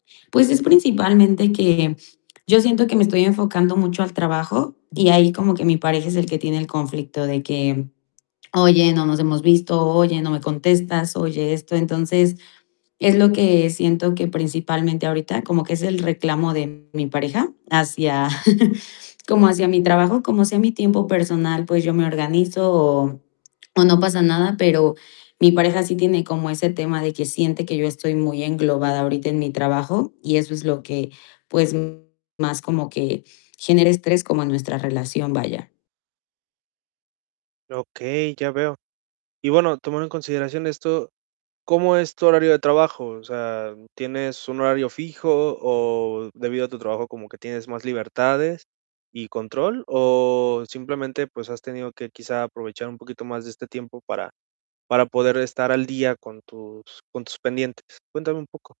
Pues, es principalmente que yo siento que me estoy enfocando mucho al trabajo, y ahí como que mi pareja es el que tiene el conflicto de que: "Oye, no nos hemos visto", "Oye, no me contestas", "Oye, esto". Entonces, es lo que siento que principalmente ahorita como que es el reclamo de mi pareja hacia como hacia mi trabajo, como así es mi tiempo personal, pues, yo me organizo o o no pasa nada, pero mi pareja sí tiene como ese tema de que siente que yo estoy muy englobada, ahorita en mi trabajo y eso es lo que, pues, más como que, genera estrés como en nuestra relación, vaya. Okey, ya veo. Y bueno, tomando en consideración esto, ¿cómo es tu horario de trabajo? O sea, ¿tienes un horario fijo o debido a tu trabajo como que tienes más libertades y control? ¿O simplemente, pues, has tenido que, quizá aprovechar un poquito más de este tiempo para para poder estar al día con tus con tus pendientes? Cuéntame un poco.